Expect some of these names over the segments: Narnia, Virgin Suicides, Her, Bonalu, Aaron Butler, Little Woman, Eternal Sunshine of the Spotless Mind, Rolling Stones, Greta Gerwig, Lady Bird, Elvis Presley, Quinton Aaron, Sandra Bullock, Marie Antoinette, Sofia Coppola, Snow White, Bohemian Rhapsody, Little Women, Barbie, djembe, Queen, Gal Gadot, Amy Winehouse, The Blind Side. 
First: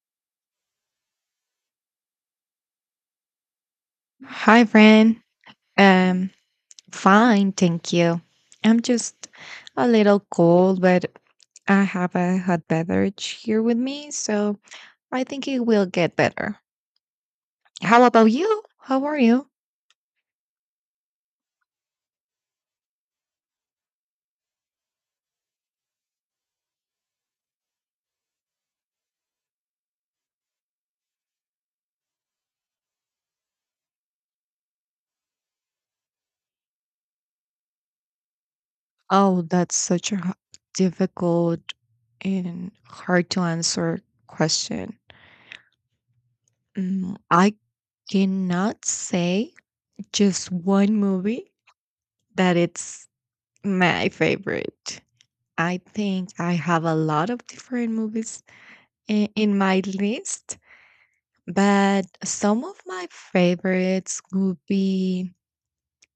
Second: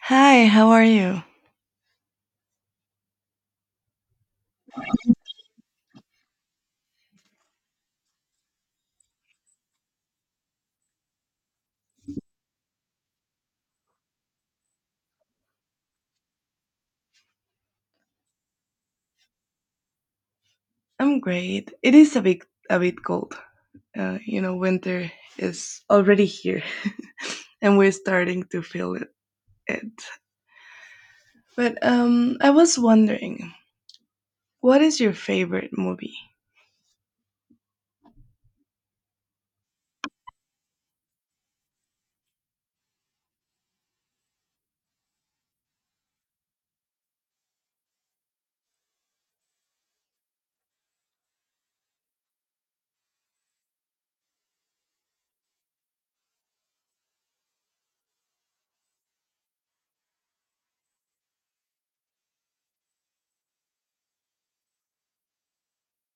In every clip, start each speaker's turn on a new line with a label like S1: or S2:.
S1: Hi, how are you?
S2: Hi, friend. Um, fine, thank you. I'm just a little cold, but I have a hot beverage here with me, so I think it will get better. How about you? How are you?
S1: I'm great. It is a bit cold. Winter is already here, and we're starting to feel it. But I was wondering, what is your favorite movie?
S2: Oh, that's such a difficult and hard to answer question. I cannot say just one movie that it's my favorite. I think I have a lot of different movies in my list, but some of my favorites would be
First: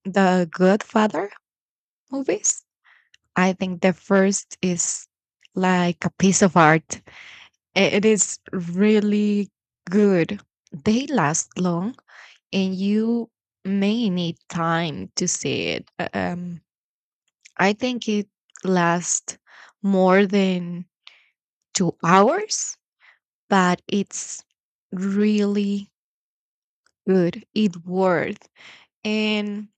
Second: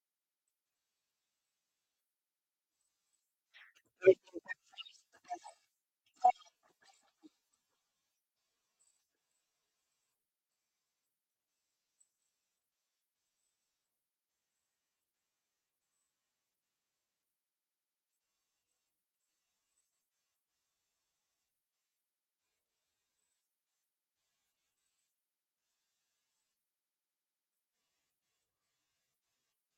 S2: the Godfather movies. I think the first is like a piece of art. It is really good. They last long and you may need time to see it. I think it lasts more than 2 hours but it's really good. It worked. And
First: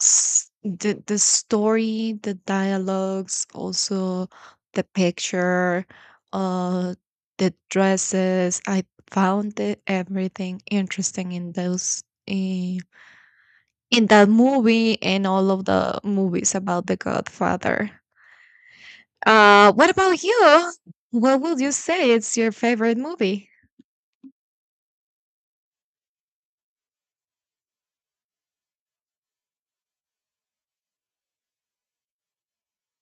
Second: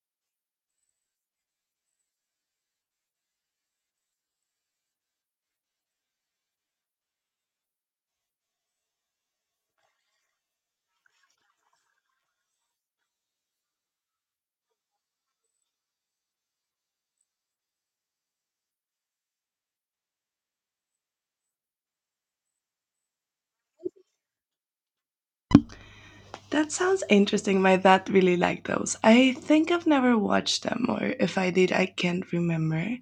S2: the story, the dialogues, also the picture, uh, the dresses. I found it, everything interesting in those in that movie and all of the movies about the Godfather. What about you? What would you say it's your favorite movie?
S1: That sounds interesting. My dad really liked those. I think I've never watched them, or if I did, I can't remember.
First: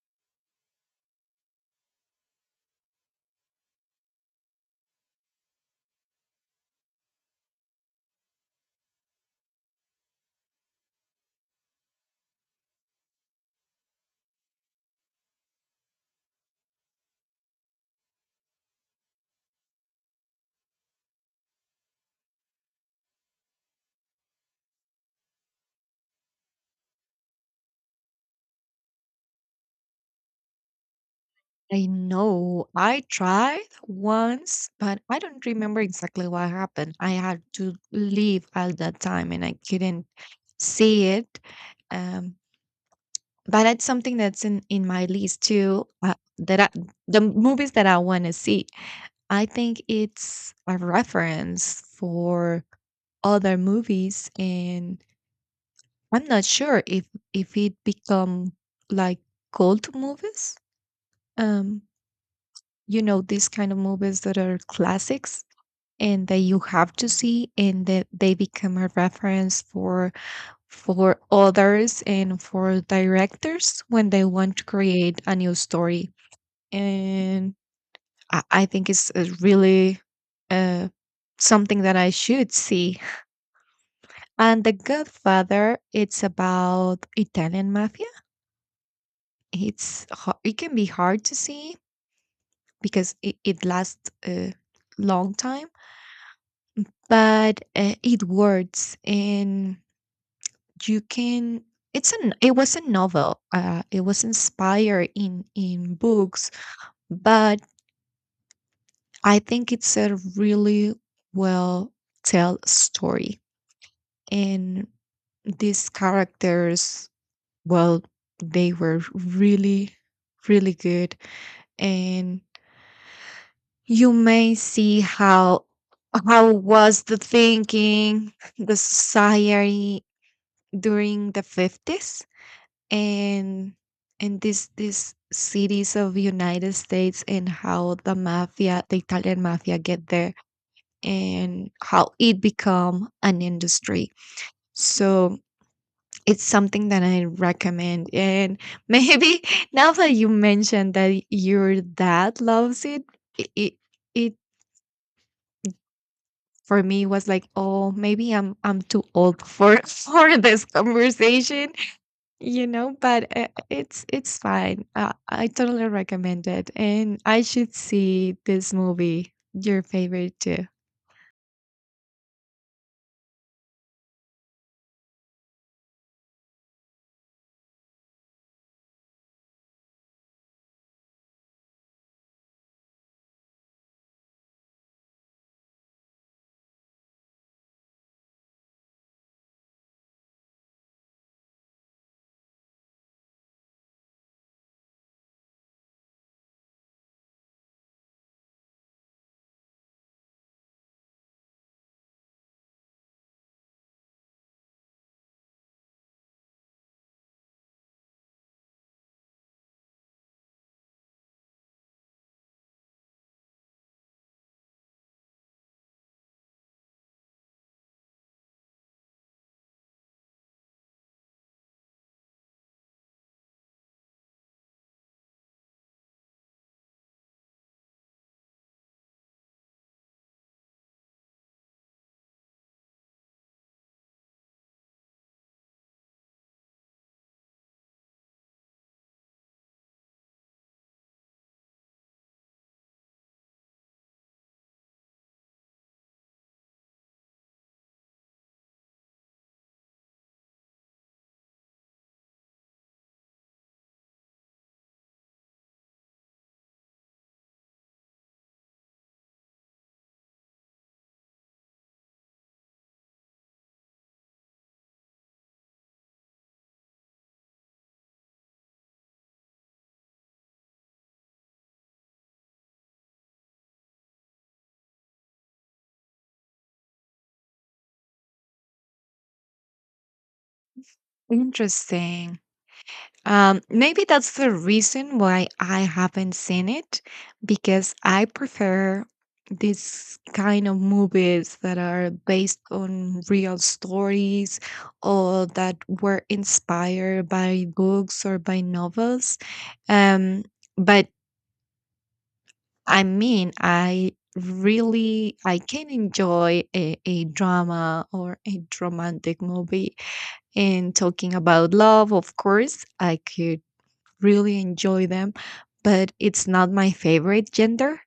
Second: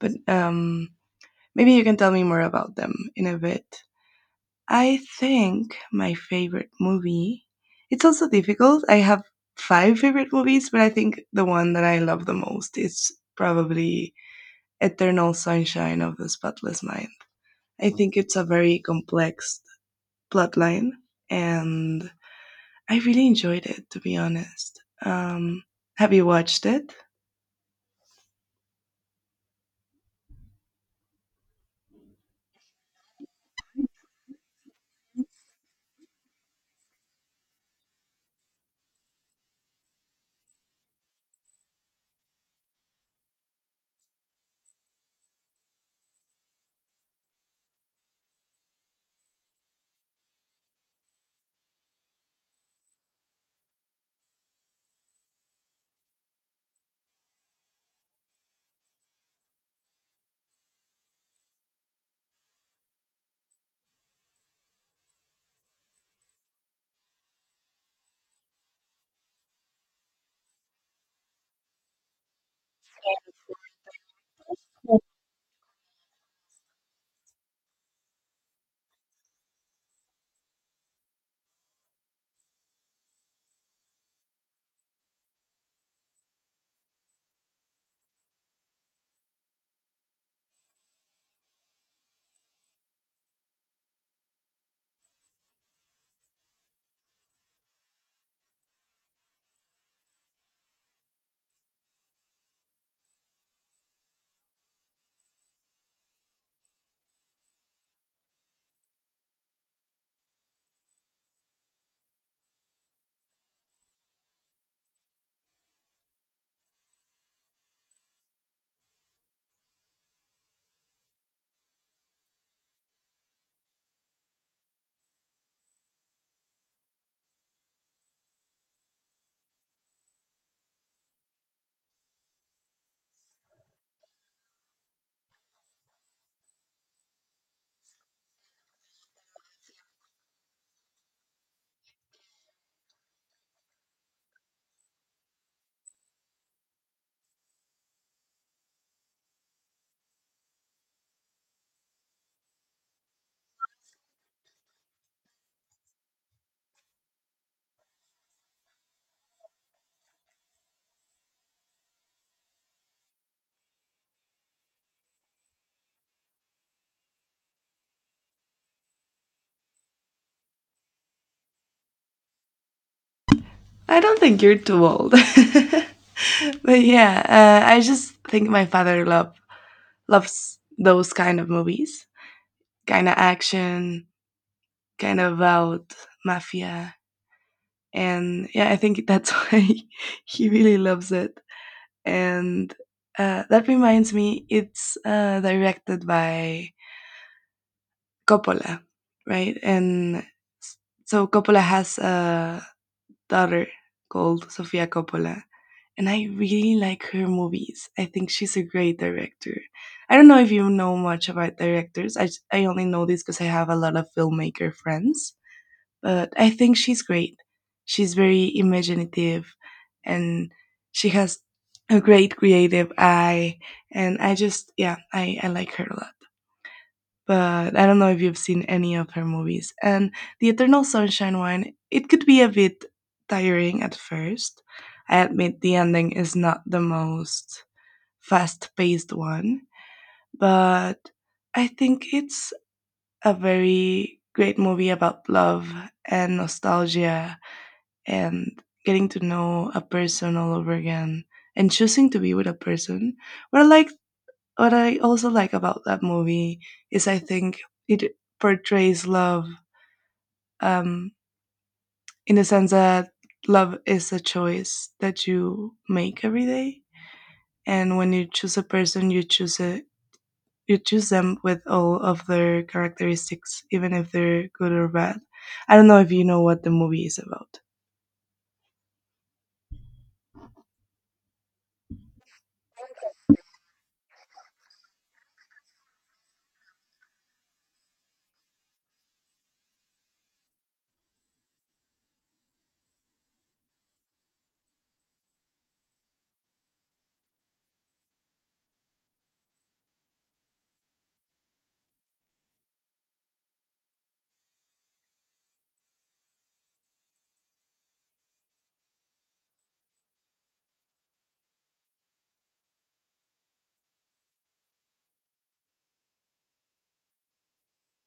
S1: But maybe you can tell me more about them in a bit. I think my favorite movie. It's also difficult. I have five favorite movies, but I think the one that I love the most is probably Eternal Sunshine of the Spotless Mind. I think it's a very complex plotline, and I really enjoyed it, to be honest. Have you watched it?
S2: I know I tried once, but I don't remember exactly what happened. I had to leave at that time and I couldn't see it. Um, but that's something that's in my list too, the movies that I want to see. I think it's a reference for other movies, and I'm not sure if it become like cult movies. um you know, these kind of movies that are classics and that you have to see and that they become a reference for others and for directors when they want to create a new story. And I think it's really uh, something that I should see. And The Godfather, it's about Italian mafia. It's it can be hard to see because it lasts a long time, but it works, and you can. It was a novel. It was inspired in books, but I think it's a really well tell story. And these characters, well, they were really really good. And you may see how was the thinking, the society during the 50s, and this these cities of united states, and how the italian mafia get there, and how it become an industry. So it's something that I recommend. And maybe now that you mentioned that your dad loves it, it, it, it for me was like, oh, maybe I'm too old for for this conversation. But it's fine. I totally recommend it, and I should see this movie, your favorite too.
S1: I don't think you're too old. But yeah, I just think my father loves those kind of movies, kind of action, kind of about mafia. And yeah, I think that's why he really loves it. And that reminds me, it's directed by Coppola, right? And s- so Coppola has a daughter called Sofia Coppola, and I really like her movies. I think she's a great director. I don't know if you know much about directors. I only know this because I have a lot of filmmaker friends. But I think she's great. She's very imaginative, and she has a great creative eye. And I just, yeah, I like her a lot. But I don't know if you've seen any of her movies. And the Eternal Sunshine one, it could be a bit tiring at first. I admit the ending is not the most fast paced one, but I think it's a very great movie about love and nostalgia and getting to know a person all over again and choosing to be with a person. What I like, what I also like about that movie is I think it portrays love um, in the sense that love is a choice that you make every day, and when you choose a person, you choose it. You choose them with all of their characteristics, even if they're good or bad. I don't know if you know what the movie is about.
S2: Interesting. Maybe that's the reason why I haven't seen it because I prefer this kind of movies that are based on real stories or that were inspired by books or by novels. Um, but I mean, I really I can enjoy a drama or a romantic movie, and talking about love, of course, I could really enjoy them, but it's not my favorite gender.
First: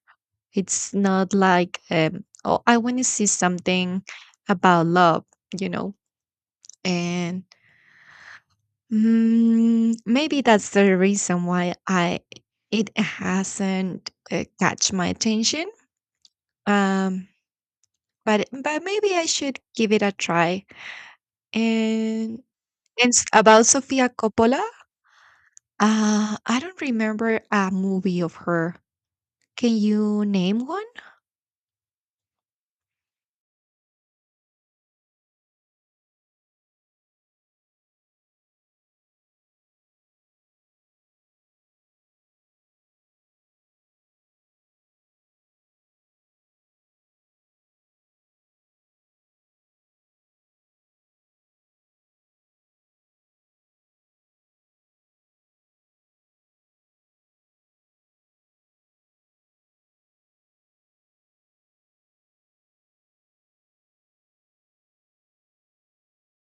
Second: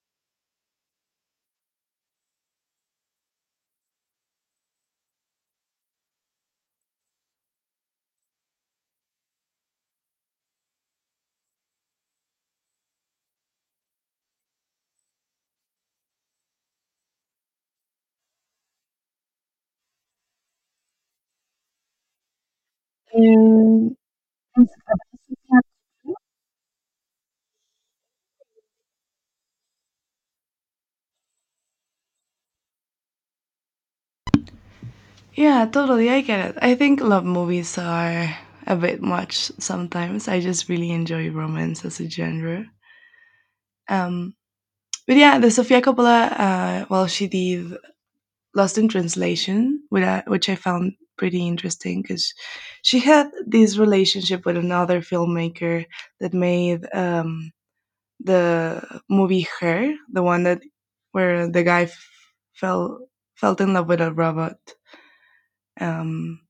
S2: It's not like, oh, I want to see something about love, you know? And maybe that's the reason why I it hasn't catch my attention. Um, but maybe I should give it a try. And it's about
S1: Um,
S2: Sofia Coppola. I don't remember a movie of her. Can you name one?
S1: Yeah, totally. I get it. I think love movies are a bit much sometimes. I just really enjoy romance as a genre. Um, but yeah, the Sofia Coppola, well, she did Lost in Translation, which I found pretty interesting because she had this relationship with another filmmaker that made the movie Her, the one that where the guy f- fell felt in love with a robot. Um,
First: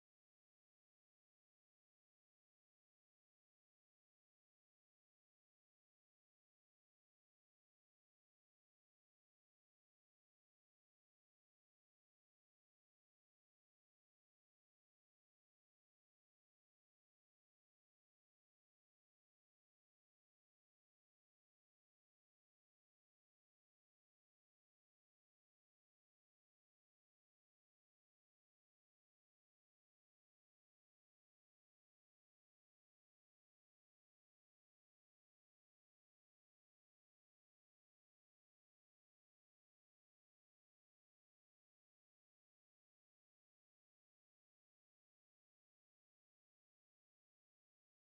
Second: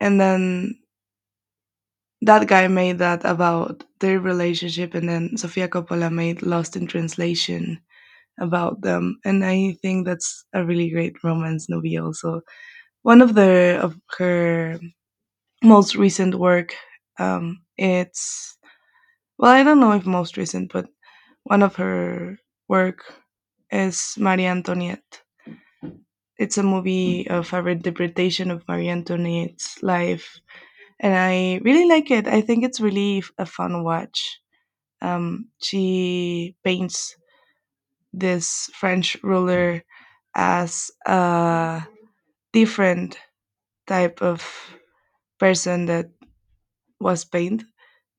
S1: and then That guy made that about their relationship, and then Sofia Coppola made Lost in Translation about them. And I think that's a really great romance movie. Also, one of the of her most recent work. It's well, I don't know if most recent, but one of her work is Marie Antoinette. It's a movie of a interpretation of Marie Antoinette's life, and I really like it. I think it's really a fun watch. She paints this French ruler as a different type of person that was painted.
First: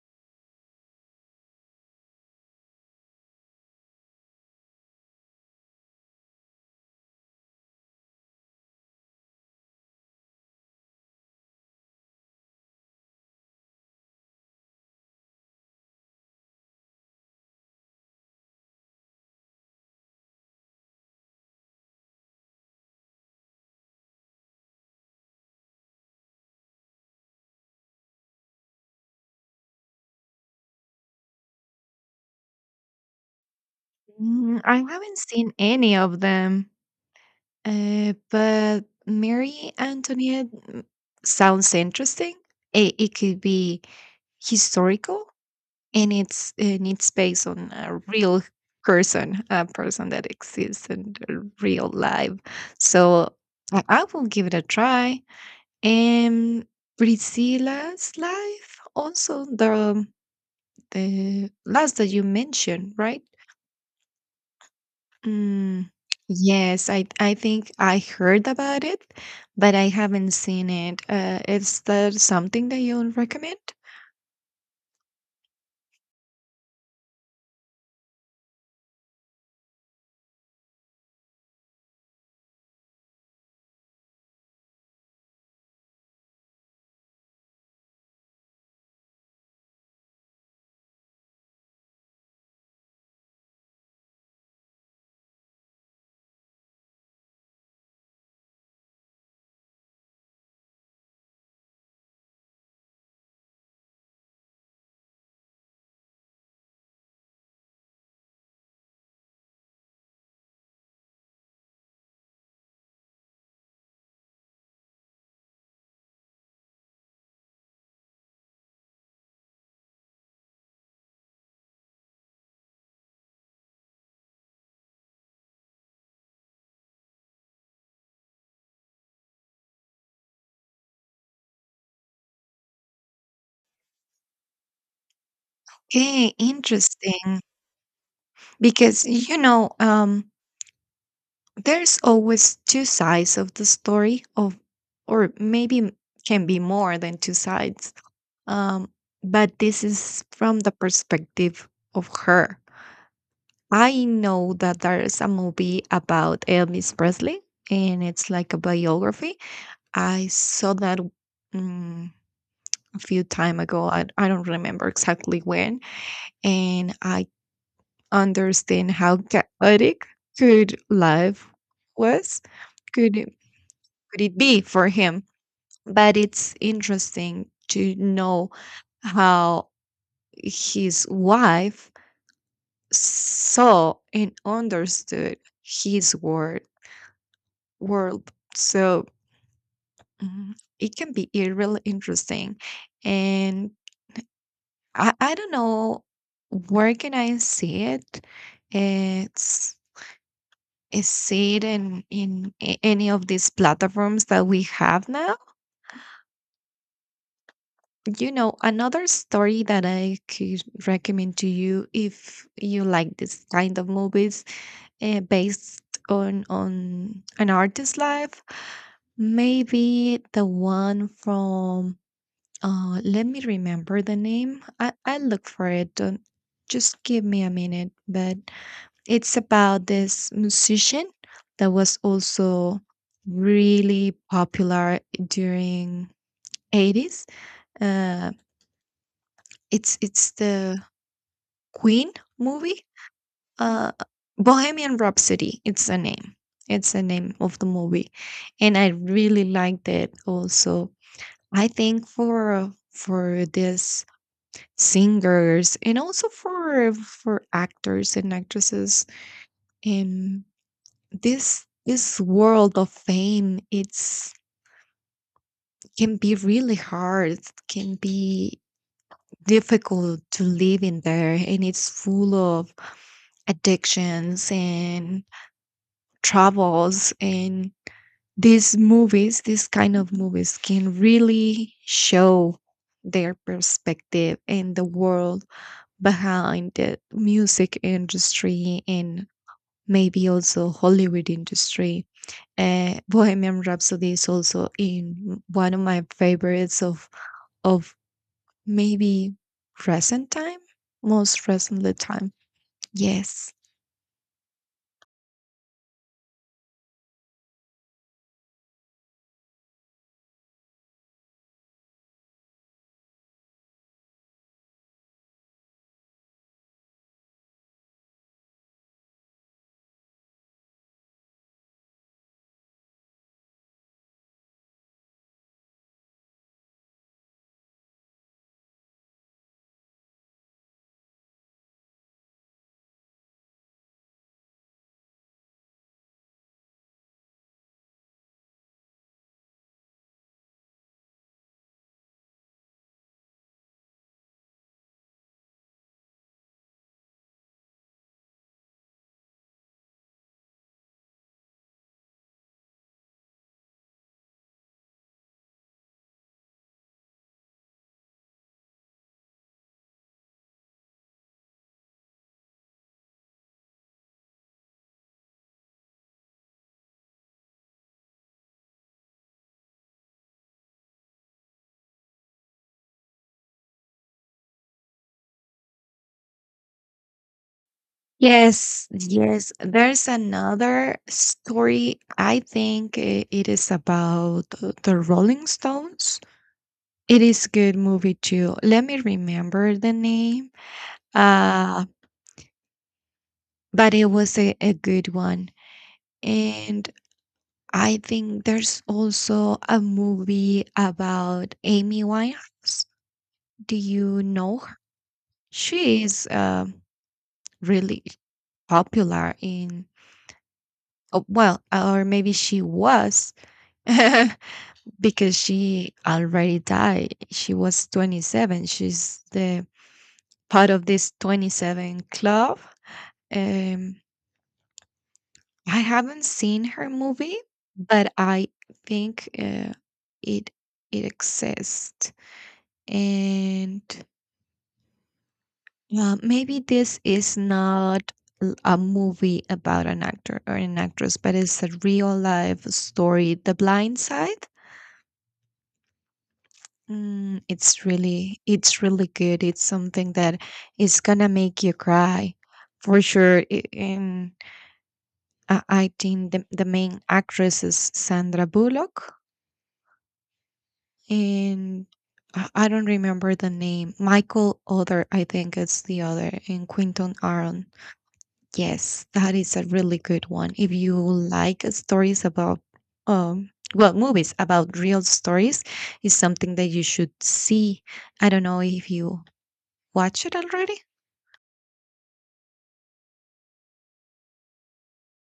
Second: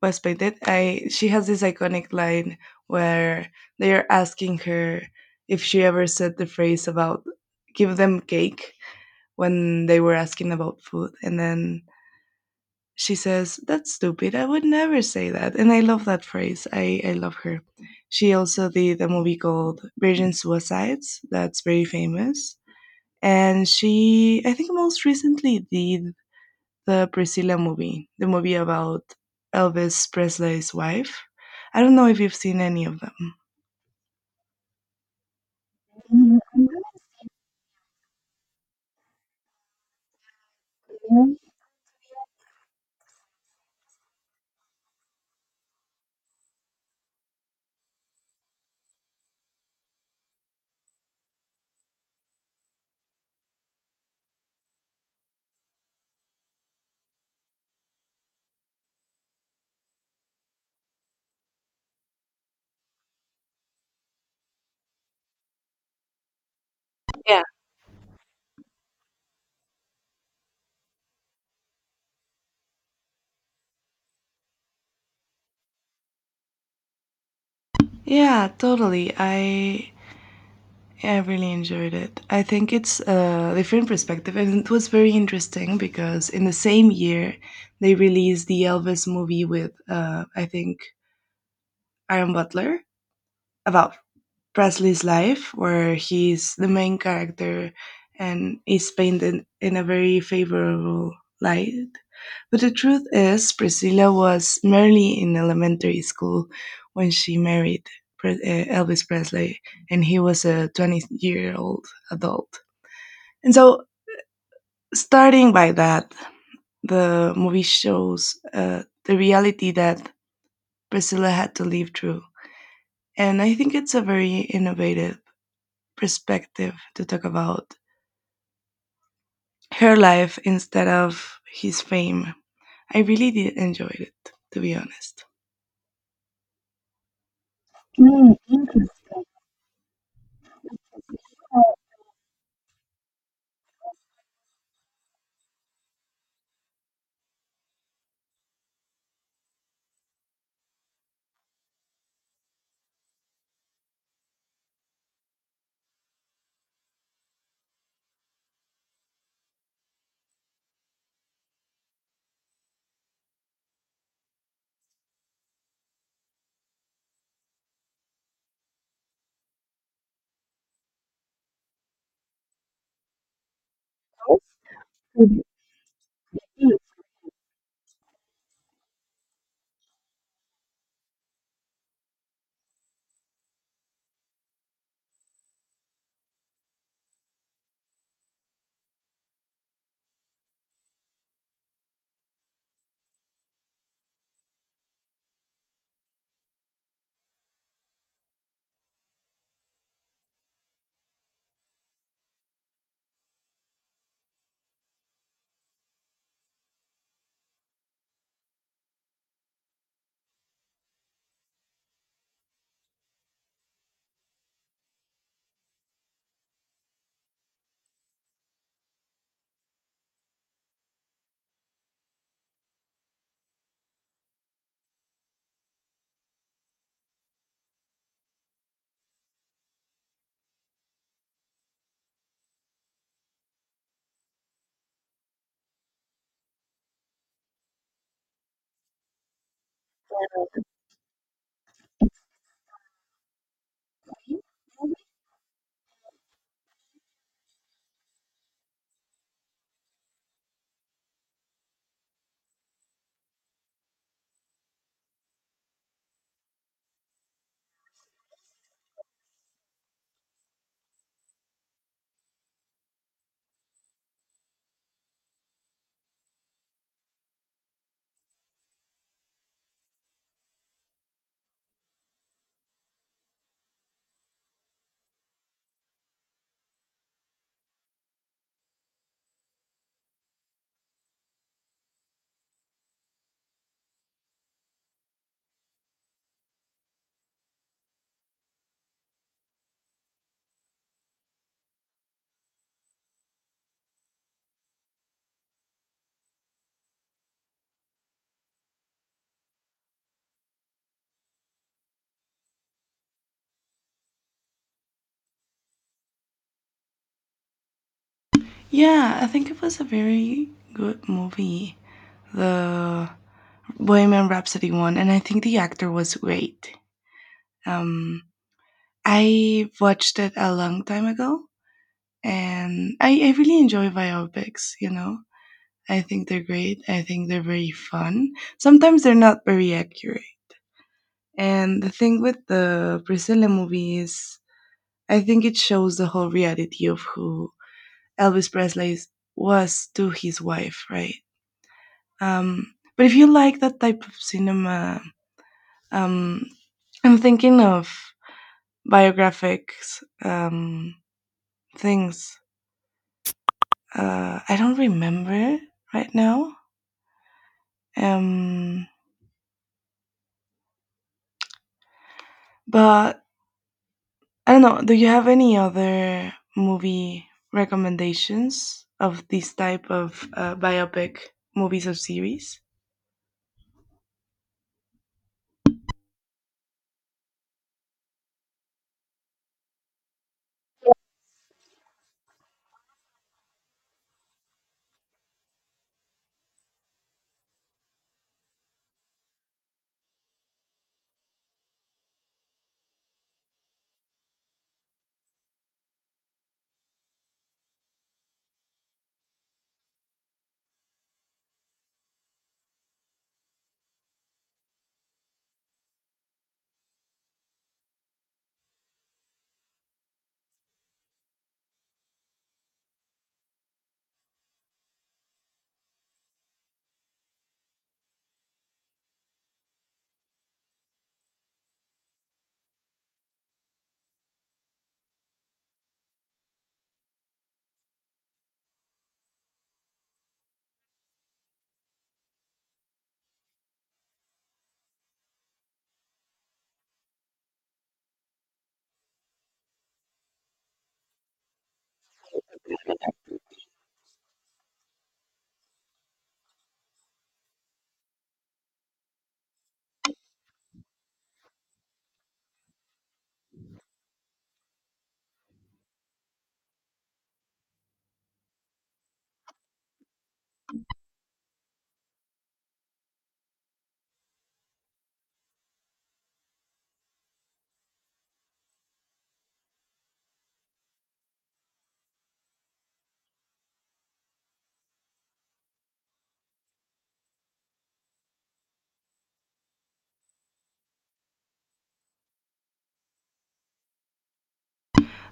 S1: Was painted. I she has this iconic line where they are asking her if she ever said the phrase about give them cake when they were asking about food, and then she says, "That's stupid. I would never say that." And I love that phrase. I love her. She also did a movie called Virgin Suicides, that's very famous. And she, I think, most recently did the Priscilla movie, the movie about Elvis Presley's wife. I don't know if you've seen any of them.
S2: I haven't seen any of them, but Mary Antoinette
S1: Mhm.
S2: sounds interesting. It could be historical, and it's based on a real person, a person that exists in the real life. So I will give it a try. And Priscilla's life, also the last that you mentioned, right? Mm, yes, I
S1: Yeah.
S2: think I heard about it, but I haven't seen it. Is that something that you recommend?
S1: Yeah, totally. I Yeah, I really enjoyed it. I think it's a different perspective, and it was very interesting because in the same year they released the Elvis movie with, I think, Aaron Butler about Presley's life, where he's the main character and is painted in a very favorable light. But the truth is, Priscilla was merely in elementary school when she married Elvis Presley, and he was a 20-year-old year old adult. And so, starting by that, the movie shows the reality that Priscilla had to live through. And I think it's a very innovative perspective to talk about her life instead of his fame. I really did enjoy it, to be honest.
S2: Okay, interesting.
S1: Mm,
S2: Because there's always two sides of the story, of or maybe can be more than two sides. um but this is from the perspective of her. I know that there's a movie about elvis presley, and it's like a biography. I saw that mm, a few time ago. I don't remember exactly when. And I understand how chaotic good life was, could it, could it be for him? But it's interesting to know how his wife saw and understood his word world. So mm, it can be really interesting, and I don't know where can I see it. It's is see it in any of these platforms that we have now. You know, another story that I could recommend to you if you like this kind of movies, based on an artist's life, maybe the one from let me remember the name. I look for it. Don't just give me a minute, but it's about this musician that was also really popular during 80s. uh it's the Queen movie? Uh, Bohemian Rhapsody, it's the name. It's the name of the movie, and I really liked it also. I think for this singers and also for actors and actresses in this world of fame, it's can be really hard, can be difficult to live in there, and it's full of addictions and troubles. And these kind of movies can really show their perspective and the world behind the music industry, and maybe also hollywood industry. Bohemian rhapsody is also in one of my favorites of of maybe recent time, most recently time, yes.
S1: yeah, I think it was a very good movie, the Bohemian Rhapsody one, and I think the actor was great. Um, I watched it a long time ago, and I really enjoy biopics, you know. I think they're great. I think they're very fun. Sometimes they're not very accurate. And the thing with the Priscilla movie is I think it shows the whole reality of who Elvis Presley was to his wife, right? But if you like that type of cinema, um, I'm thinking of biographics things. I don't remember right now. Um, But I don't know. Do you have any other movie recommendations of this type of biopic movies or series?
S2: Yes, yes. There's another story. I think it is about the Rolling Stones. It is a good movie too. Let me remember the name. Uh, but it was a good one. And I think there's also a movie about Amy Winehouse. Do you know her? She is really popular in, oh, well, or maybe she was. Because she already died. She was 27. She's the part of this 27 club. Um, I haven't seen her movie, but I think it it exists, and maybe this is not a movie about an actor or an actress, but it's a real life story. The Blind Side. It's really good. It's something that is gonna make you cry for sure. And I think the main actress is Sandra Bullock, and I don't remember the name. Michael Other, I think it's the other, and Quinton Aaron. Yes, that is a really good one. If you like stories about, um, well, movies about real stories, is something that you should see. I don't know if you Watch it already?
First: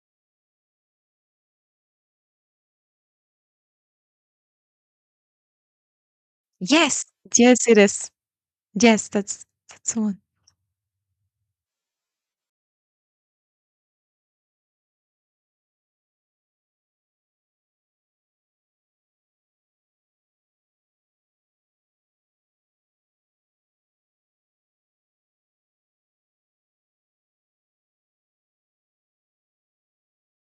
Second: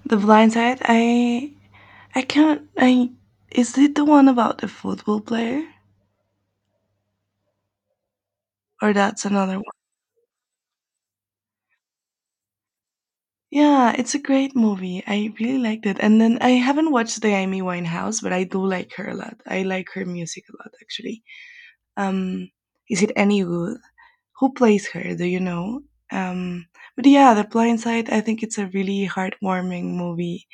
S1: The Blind Side. I can't. I Is it the one about the football player
S2: Yes, yes, it is.
S1: or
S2: Yes,
S1: that's another one?
S2: that's the one.
S1: Yeah, it's a great movie. I really liked it. And then I haven't watched the Amy Winehouse, but I do like her a lot. I like her music a lot, actually. Um, is it any good? Who plays her, do you know? um but yeah, the Blind Side, I think it's a really heartwarming movie.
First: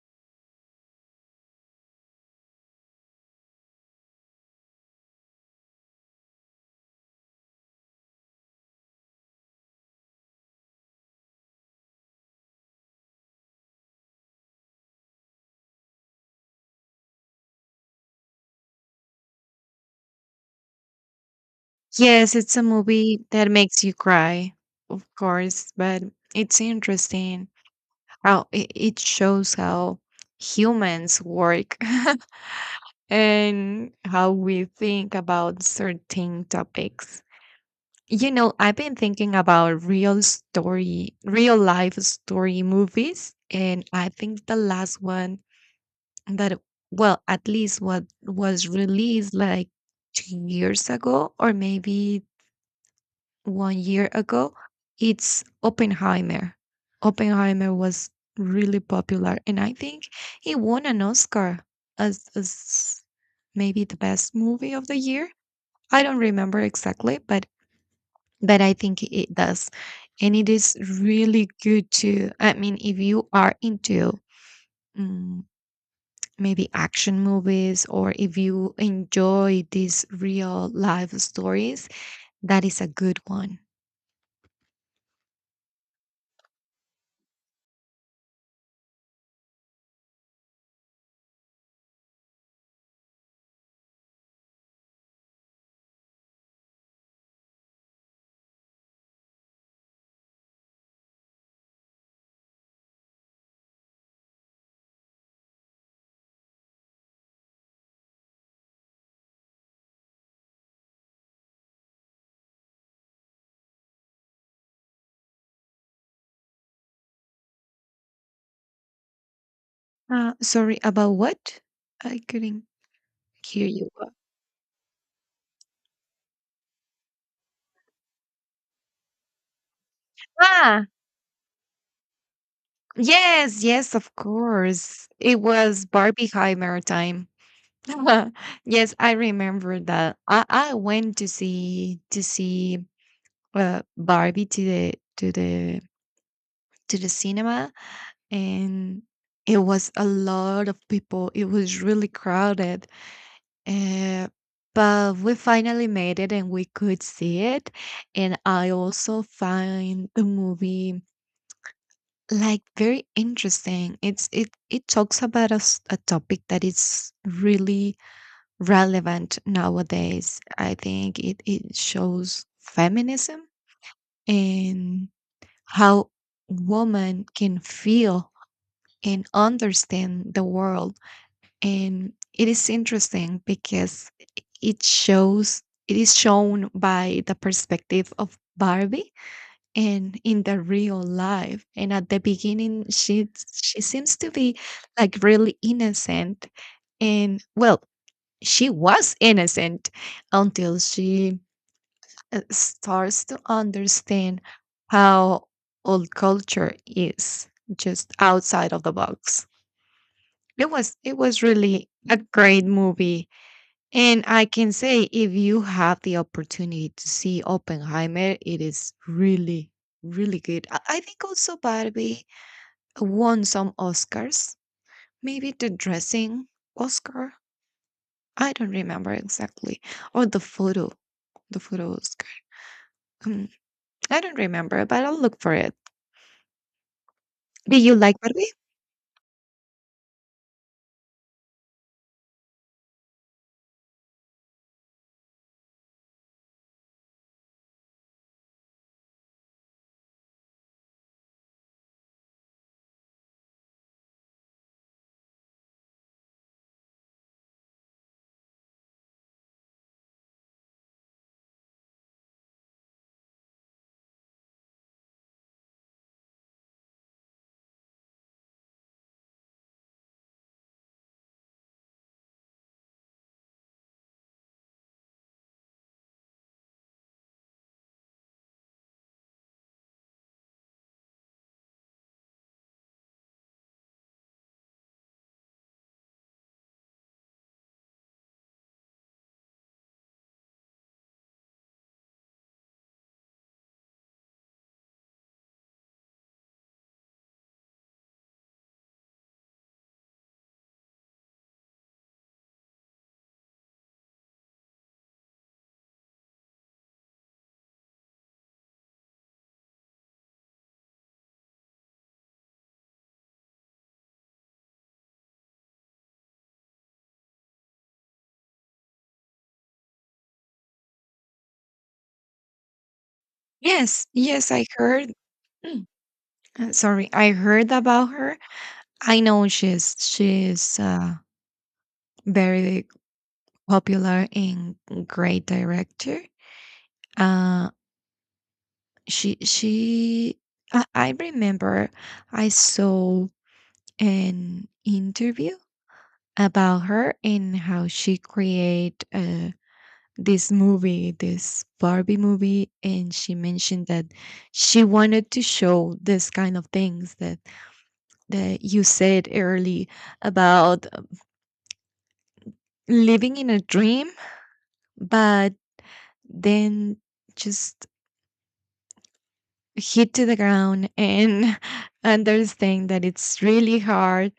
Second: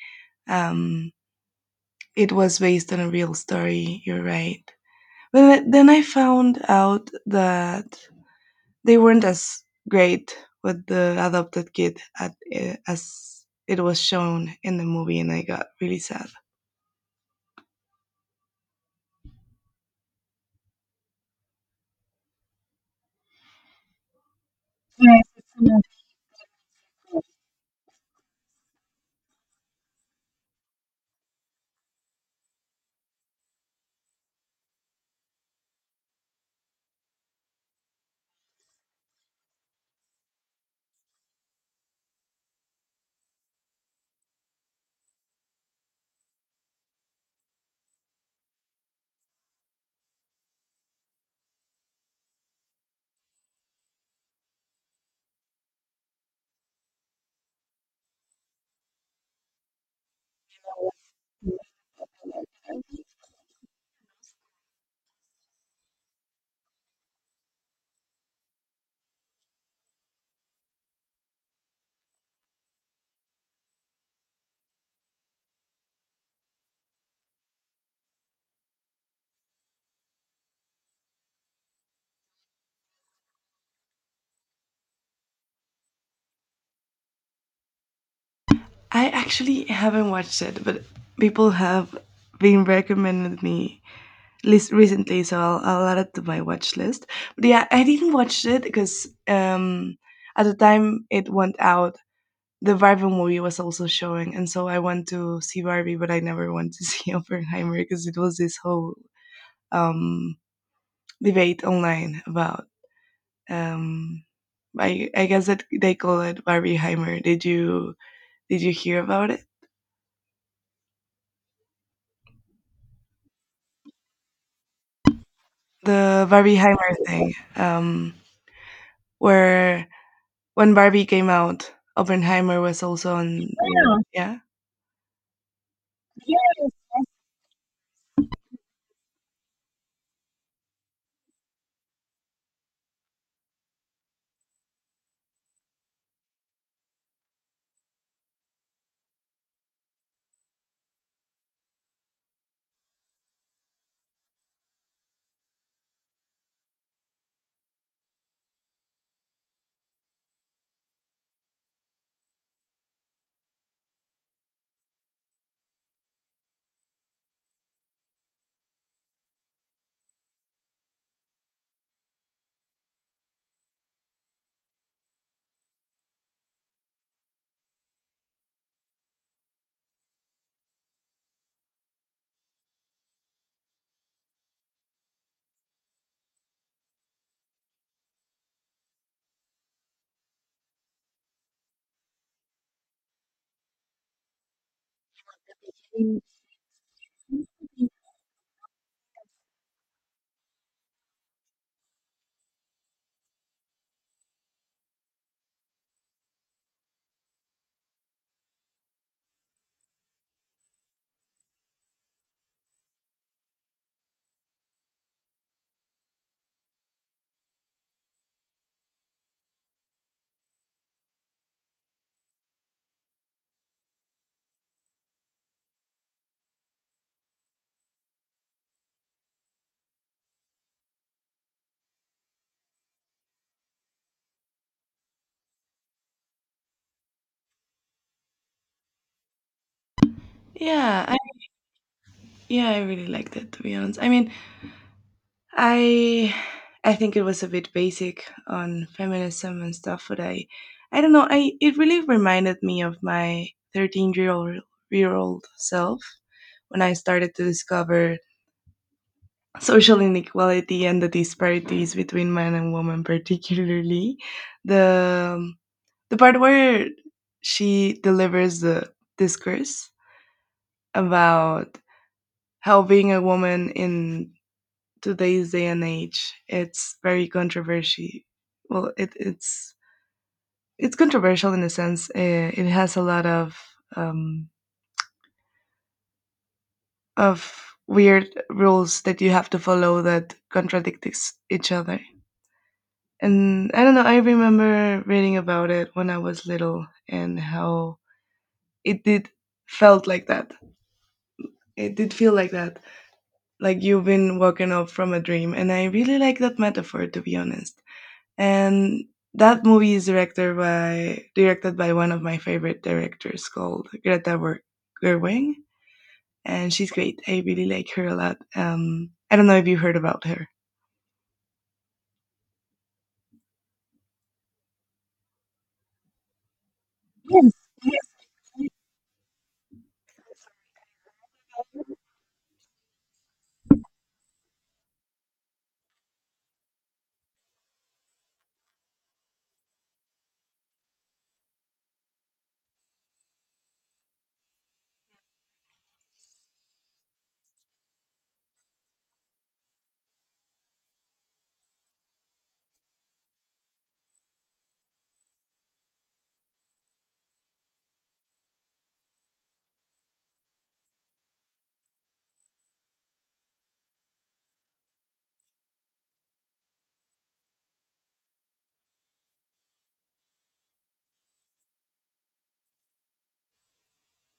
S1: um it was based on a real story, you're right. But then I found out that they weren't as great with the adopted kid as it was shown in the movie, and I got really sad.
S2: Yes, it's a movie that makes you cry, of course, but it's interesting how it shows how humans work and how we think about certain topics. You know, I've been thinking about real story, real life story movies, and I think the last one that, well, at least what was released like 2 years ago or maybe 1 year ago, it's oppenheimer. Oppenheimer was really popular, and I think he won an oscar, as maybe the best movie of the year. I don't remember exactly, but I think it does. And it is really good to, I mean, if you are into mm, maybe action movies, or if you enjoy these real life stories, that is a good one.
S1: I actually haven't watched it, but people have been recommending me list recently, so I'll add it to my watch list. But yeah, I didn't watch it because at the time it went out, the Barbie movie was also showing, and so I went to see Barbie, but I never went to see Oppenheimer because it was this whole um, debate online about. Um, I guess that they call it Barbieheimer. Did you hear about it?
S2: Sorry, about what? I couldn't hear you.
S1: The Barbieheimer thing, where when
S2: Ah,
S1: Barbie came out, Oppenheimer was also on.
S2: yes, yes,
S1: Yeah,
S2: of
S1: yeah?
S2: course. It was Barbieheimer time. Yes, I remember that. I went to see Barbie to the to the cinema, and it was a lot of people. It was really crowded, uh, but we finally made it, and we could see it. And I also find the movie like very interesting. It talks about a topic that is really relevant nowadays. I think it shows feminism and how women can feel and understand the world. And it is interesting because it shows it is shown by the perspective of Barbie and in the real life. And at the beginning she seems to be like really
S1: Mm.
S2: innocent. And well, she was innocent until she starts to understand how old culture is just outside of the box. It was really a great movie. And I can say if you have the opportunity to see oppenheimer, it is really really good. I think also barbie won some oscars, maybe the dressing oscar. I don't remember exactly, or the photo. The food Oscar. Hmm, I don't remember, but I'll look for it. Do you like Barbie?
S1: Yeah, I yeah, I really liked it, to be honest. I I think it was a bit basic on feminism and stuff, but I don't know, I it really reminded me of my 13-year-old year old year old self when I started to discover social inequality and the disparities between man and woman, particularly the um, the part where she delivers the discourse about how being a woman in today's day and age it's very controversial. Well, it's controversial in a sense. It has a lot of um, of weird rules that you have to follow that contradict each other. And I don't know. I remember reading about it when I was little and how it did felt like that. It did feel like that, like you've been woken up from a dream, and I really like that metaphor, to be honest. And that movie is directed by one of my favorite directors called Greta Gerwig, and she's great. I really like her a lot. I don't know if you heard about her.
S2: Yes, yes, I heard. Mm, Sorry, I
S1: Yes.
S2: heard about her. I know she's very popular and great director. Uh, she I remember I saw an interview about her and how she create this Barbie movie, and she mentioned that she wanted to show this kind of things that you said early about living in a dream, but then just hit to the ground and understand that it's really hard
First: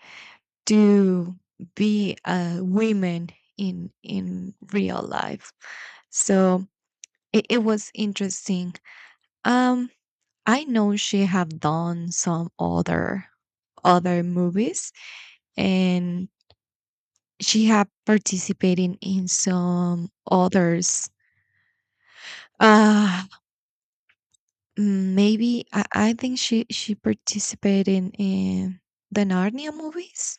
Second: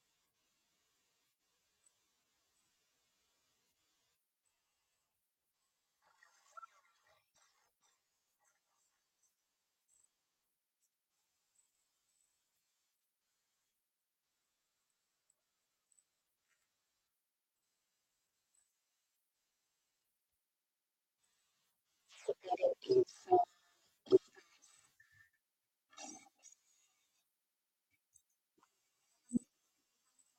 S2: to be a woman in real life. So it was interesting. um I know she have done some other movies, and she have participated in some others. uh Maybe I think she participated in the narnia movies,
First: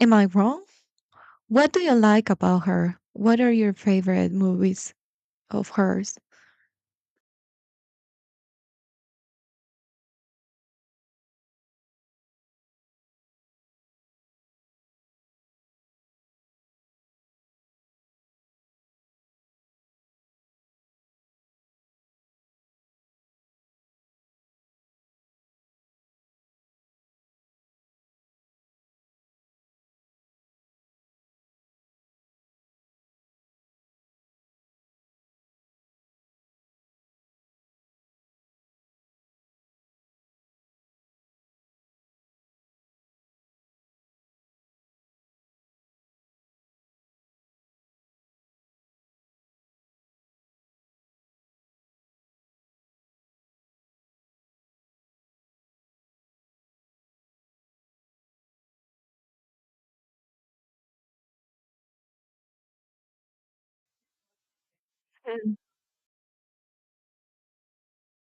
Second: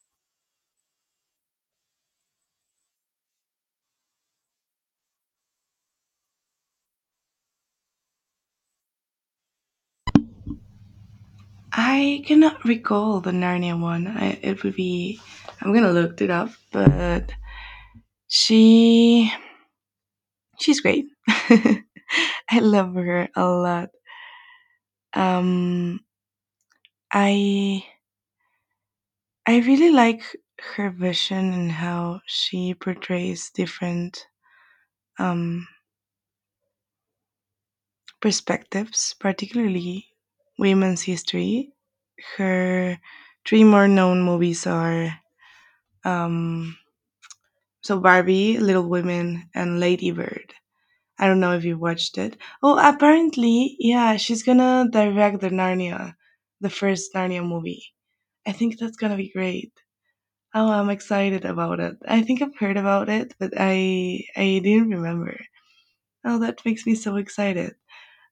S2: am I wrong? What do you like about her? What are your favorite movies? Of hers.
S1: I cannot recall the Narnia one. It would be I'm gonna look it up. But she she's great. I love her a lot. um i I really like her vision and how she portrays different um, perspectives, particularly women's history. Her three more known movies are um, Barbie, Little Women, and Lady Bird. I don't know if you watched it. Oh, apparently, yeah, she's gonna direct the Narnia, the first Narnia movie. I think that's gonna be great. Oh, I'm excited about it. I think I've heard about it, but I didn't remember.
S2: Mm.
S1: Oh, that makes me so excited.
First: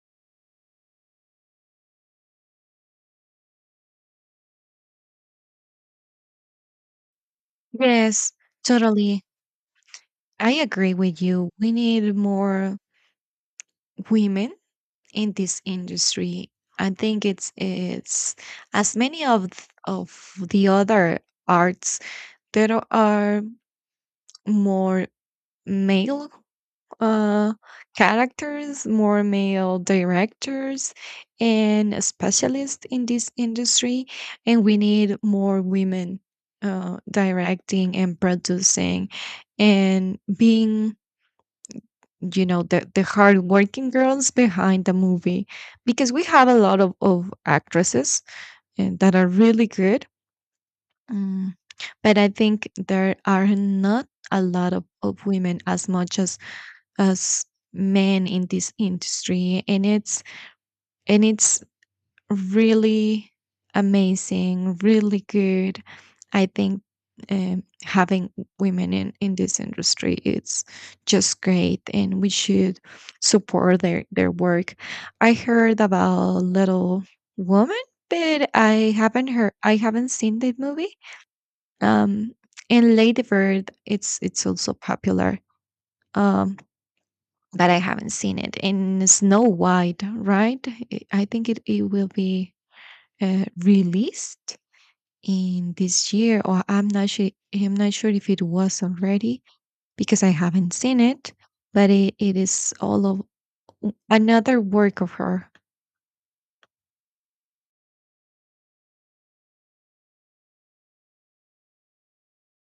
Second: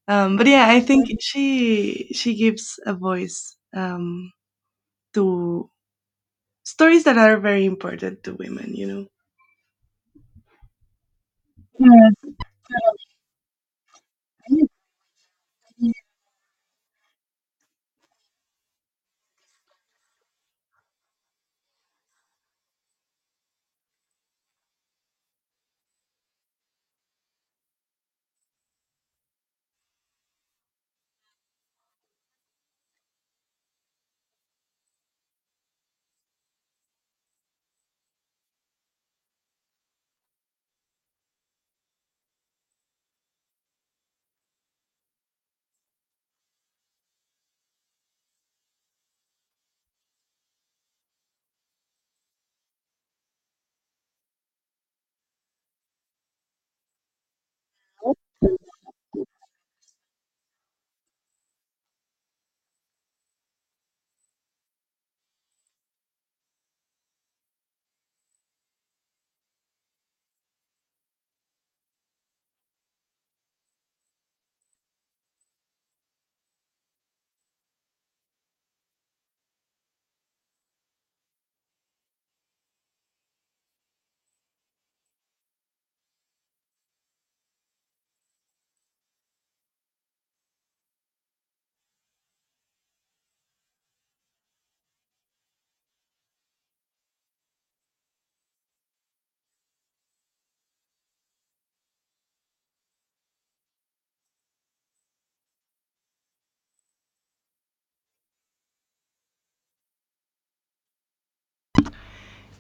S1: But yeah, I think Mhm. She gives a voice to stories that are very important
S2: Yes,
S1: to women. You know.
S2: totally. I agree with you. We need more women in this industry. I think it's as many of of the other arts that are more male uh, characters, more male directors, and specialists in this industry. And we need more women directing and producing and being, you know, the hardworking girls behind the movie. Because we have a lot of actresses and that are really good. Mm, But I think there are not a lot of women as much as us men in this industry. And it's really amazing, really good. I think having women in this industry, it's just great, and we should support their work. I heard about little woman, but I haven't seen that movie. um and lady bird, it's also popular. um but I haven't seen it. In Snow White, right? I think it will be released in this year, or I'm not sure. I'm not sure if it was already because I haven't seen it. But it is all of another work of her.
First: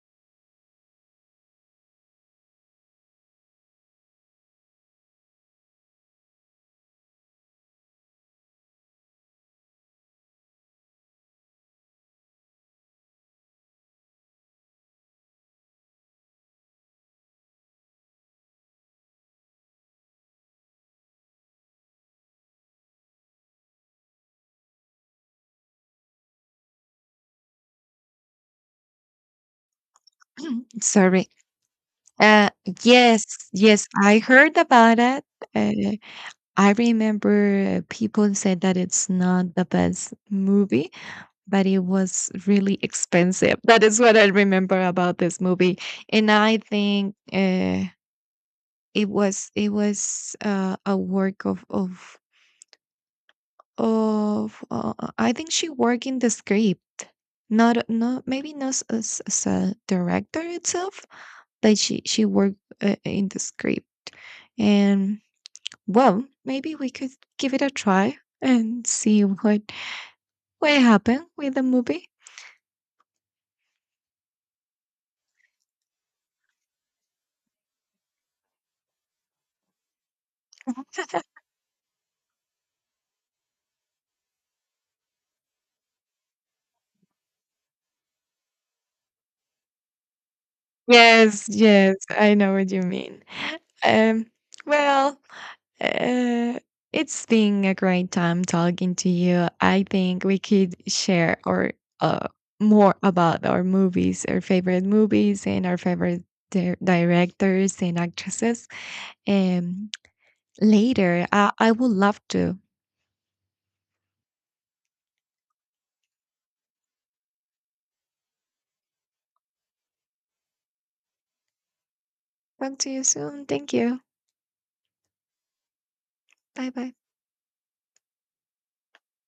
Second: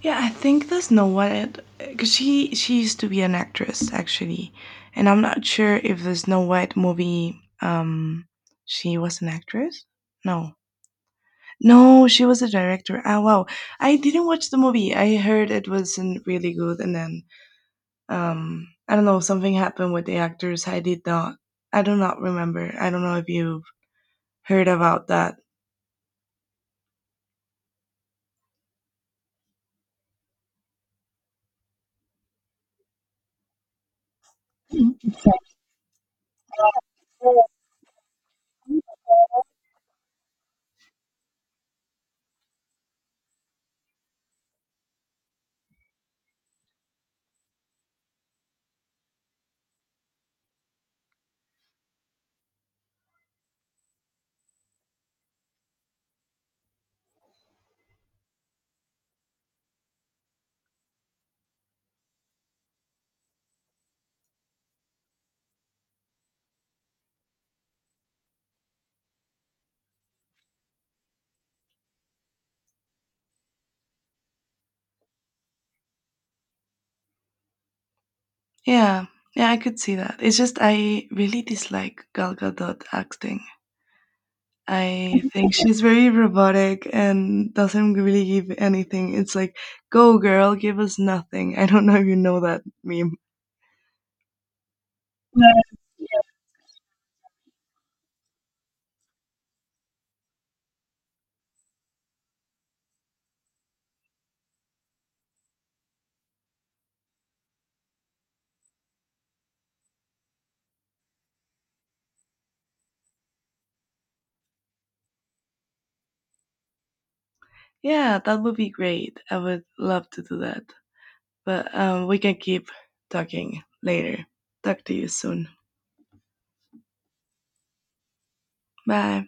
S1: Yeah, I think there's no one because she used to be an actress actually, and I'm not sure if the Snow White movie she was an actress. No, no, she was a director. Ah, wow. I didn't watch the movie. I heard it wasn't really good, and then I don't know. Something happened with the actors. I did not. I do not remember. I don't know if you've heard about that.
S2: Sorry. Uh, yes, yes, I heard about
S1: Mhm.
S2: it. Uh, I remember people said that it's not the best movie, but it was really expensive. That is what I remember about this movie. And I think it was a work of. I think she worked in the script, not maybe not as a director itself. But she worked in the script. And, well, maybe we could give it a try and see what happened with the movie.
S1: Yeah, yeah, I could see that. It's just I really dislike Gal Gadot acting. I think she's very robotic and doesn't really give anything. It's like, go girl, give us
S2: Yes,
S1: nothing. I don't know
S2: yes,
S1: if you
S2: I
S1: know
S2: know
S1: that
S2: what you
S1: meme.
S2: mean. Um, well, uh, it's been a great time talking to you. I think we could share or uh, more about our movies, our favorite movies, and our favorite directors and actresses. Um, later, I would love to
S1: Yeah, that would be great. I would love to do that. But we can keep
S2: talk to you soon.
S1: talking
S2: Thank you.
S1: later. Talk to you soon.
S2: Bye bye.
S1: Bye.